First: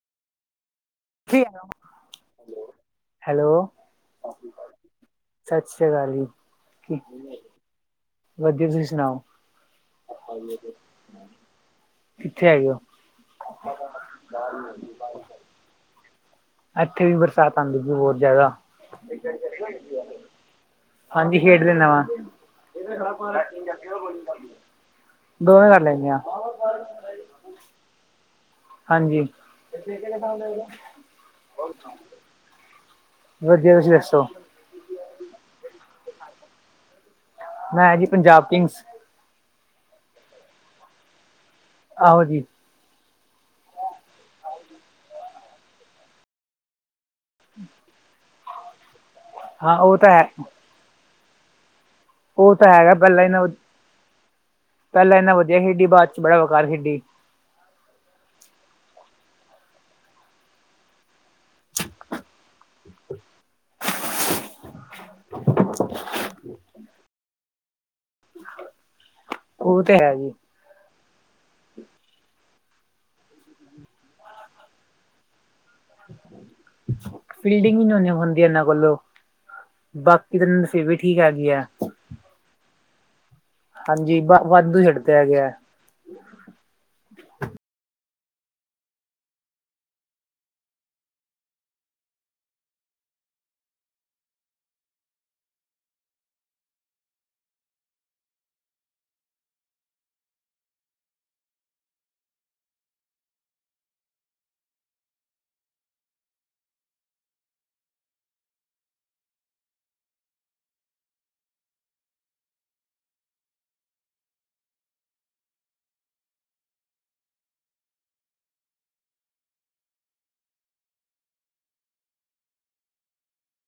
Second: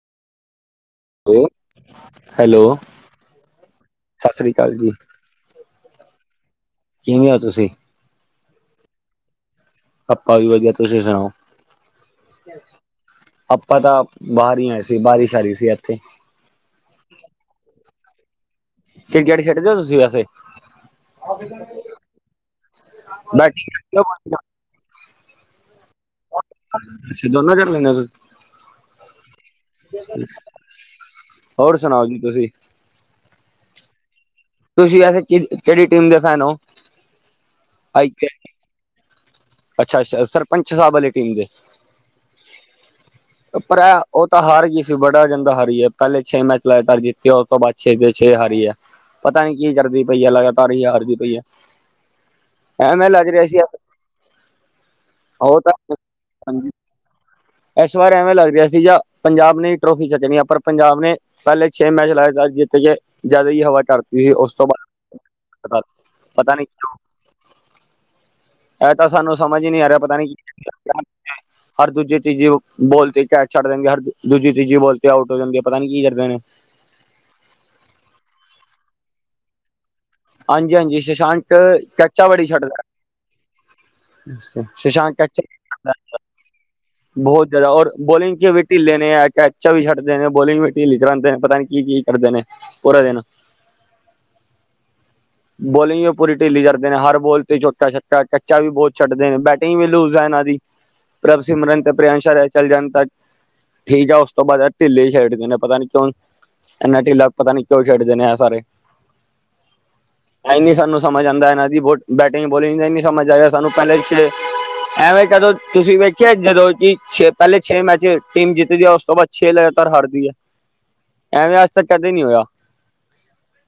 ਓ ਕੀ hello, hello ਸਤਿ ਸ੍ਰੀ ਕਾਲ ਜੀ। ਸਤਿ ਸ੍ਰੀ ਕਾਲ ਜੀ, ਕੀ ਕਿਵੇਂ ਹੋ ਤੁਸੀਂ? ਵਧੀਆ ਤੁਸੀਂ ਸੁਣਾਓ? ਆਪਾ ਵੀ ਵਧੀਆ, ਤੁਸੀਂ ਸੁਣਾਓ? ਕਿੱਥੇ ਹੈਗੇ ਹੋ ਆਪਾ ਤਾਂ ਬਾਹਰ ਹੀ ਆਏ ਸੀ, ਬਾਰਿਸ਼ ਆ ਰਹੀ ਸੀ ਐਥੇ। ਐਥੇ ਵੀ ਬਰਸਾਤ ਆਂਦੀ ਪਈ, ਬੋਤ ਜਾਦਾ। [unintelligible] ਛੱਡਦੇ ਔ ਤੁਸੀਂ ਵੈਸੇ? ਹਾਂਜੀ, ਹੇਡ ਦੇਨਾਂ ਵਾਂ। ਬੈਟਿੰਗ ਦੋਨੋਂ ਦੋਵੇਂ ਕਰ ਲੈਂਨੇ ਆ। ਅੱਛਾ ਦੋਨੋਂ ਕਰ ਲੈਂਨੇ ਓ ਤੁੱ ਹਾਂਜੀ। ਹੋਰ ਸੁਣਾਓ ਜੀ ਤੁਸੀਂ? ਵਧੀਆ, ਤੁਸੀਂ ਦੱਸੋ? ਤੁਸੀਂ ਵੈਸੇ ਕਿ ਕਿਹੜੀ ਟੀਮ ਦੇ ਫੈਨ ਹੋ? ਮੈਂ ਜੀ ਪੰਜਾਬ ਕਿੰਗਸ ਅੱਛਾ-ਅੱਛਾ ਸਰਪੰਚ ਸਾਹਿਬ ਆਲੇ ਕਿੰਗ। ਆਹੋ ਜੀ। ਪਰ ਏਹ ਉਹ ਤਾਂ ਹਾਰ ਗਈ ਸੀ, ਬੜਾ ਗਂਦਾ ਹਾਰੀ ਏ, ਪਹਿਲੇ ਛੇ ਮੈਚ ਲਗਾਤਾਰ ਜਿੱਤ ਕੇ ਉਸ ਤੋਂ ਬਾਅਦ ਛੇ ਦੇੇ ਛੇ ਹਾਰੀ ਹੈ। ਪਤਾ ਨੀ ਕੀ ਹਾਂ ਉਹ ਕਰਦੀ ਤਾਂ ਪਈ ਹੈ? ਲਗਾਤਾਰ ਹੀ ਹਾਰਦੀ ਪਈ ਹੈ। ਉਹ ਤਾਂ ਹੈਗਾ, ਐਵੇਂ ਪਹਿਲਾਂ ਲੱਗ ਇਨਾ, ਰਿਹਾ ਸੀ ਪਹਿਲਾਂ ਇਨਾਂ ਉਹ ਵਧੀਆ ਖੇਡੀ, ਤਾਂ ਬਾਅਦ ਚ ਬੜਾ ਵੇਕਾਰ ਖੇਡੀ। ਇਸ ਵਾਰ ਐਵੇਂ ਲੱਗ ਰਿਹਾ ਸੀ ਜਾਂ, ਪੰਜਾਬ ਨੇ ਈ ਟਰੋਫੀ ਛਡਣੀ ਆ, ਪਰ ਪੰਜਾਬ ਨੇ ਪੈਲੇ ਛੇ ਮੈਚ ਲਾਏ ਤਾ ਜੀਤ ਗੇ। ਜਾਈਦਾ ਈ ਹਵਾ ਕਰਤੀ ਹੈ ਉਸ ਤੋਂ ਬਾਅਦ [unintelligible] ਪਤਾ ਨੀ ਕਂਯੋ ਏਹ ਤਾਂ ਸਾਨੂੰ ਸਮਝ ਈ ਉਹ ਨਹੀਂ ਆ ਤੇ ਰਿਹਾ, ਹੈ ਪਤਾ ਜੀ ਨੀ [unintelligible] ਹਰ ਦੂਜੇ ਤੀਜ਼ੀ ਬੋਲ ਤੇ ਕੈਚ ਛੱਡ ਦੇਣਗੇ, ਹਰ ਦੂਜੀ ਤੀਜੀ ਬੋਲ ਤੇ ਆਊਟ ਹੋ ਜਾਨਗੇ, ਪਤਾ ਨੀ ਕੀ ਕਰਦੇ ਨੇ? ਫੀਲਡਿੰਗ ਵੀ ਨੀ ਹੁੰ ਹੁੰਦੀ ਇਹਨਾਂ ਕੋਲੋਂ, ਬਾਕੀ ਤੇ ਨ ਫਿਰ ਵੀ ਠੀਕ ਹੈਗੀ ਐ। ਉਚਾ ਬੜੀ ਛੱਡਦਾ ਹਾਂਜੀ ਐ, ਵਾਧੂ ਛੱਡਦੇ ਸ਼ੁਸ਼ਾਂਤ ਹੈਗੇ ਕੈਚਪ ਹੈ [unintelligible] [inaudible] ਬੋਹ ਜਾਦਾ, ਔਰ ਬੋਲਿੰਗ ਚ ਵੀ ਢਿੱਲੇ ਨੇ ਐ, ਕੈਚਾ ਵੀ ਛਡਦੇ ਨੇ, ਬੋਲਿੰਗ ਵੀ ਢਿੱਲੀ ਕਰਾਦੇ ਨੇ, ਪਤਾ ਨੀ ਕੀ-ਕੀ ਕਰਦੇ ਨੇ? ਪੂਰਾ ਦਿਨ। ਬੋਲਿੰਗ ਵੀ ਪੂਰੀ ਢਿੱਲੀ ਕਰਦੇ ਨੇ, ਹਰ ਬੋਲ ਤੇ ਚੋੱਕਾ ਛੱਕਾ ਕੱਚਾ ਵੀ ਬਹੁਤ ਛੱਡਦੇ ਨੇ ਬੈਟਿੰਗ ਵੀ ਲੂਜ ਹੈ, ਇਹਨਾਂ ਦੀ ਪ੍ਰਭ ਸਿਮਰਨ ਤੇ ਪ੍ਰੇੰਆਂਸ਼ ਆਰਿਏ ਚੱਲ ਜਾਣ ਤਕ ਠੀਕ ਆ ਉਸ ਤੋਂ ਬਾਅਦ ਢਿੱਲੇ ਖੇਡਦੇ ਨੇ ਪਤਾ ਨੀ ਕਿਉਂ ਇੰਨਾ ਢਿੱਲਾ ਪਤਾ ਨੀ ਕਿਉਂ ਖੇਡਦੇ ਆ ਸਾਰੇ ਇ ਨੀ ਸਾਨੂੰ ਸਮਝ ਆਉਂਦਾ ਇਹਨਾਂ ਦੀ ਬ ਬੈਟਿੰਗ ਬੋਲਿੰਗ ਦਾ ਨੀ ਸਮਝ ਆ ਰਿਹਾ ਸਾਨੂੰ ਪਹਿਲੇ ਪਿੱਛੇ ਐਂਵੇ ਕਦੋਂ ਤੁਸੀਂ ਵੇਖਿਆ, ਜਦੋਂ ਕਿ ਛੇ ਪਹਿਲੇ ਛੇ ਮੈਚ ਟੀਮ ਜਿੱਤਦੀ ਉਸ ਤੋਂ ਬਾਅਦ ਛੇ ਲਗਾਤਾਰ ਹਟਦੀ ਹੈ, ਐਵੇਂ ਅੱਜ ਤੱਕ ਕਦੇ ਨਹੀਂ ਹੋਇਆ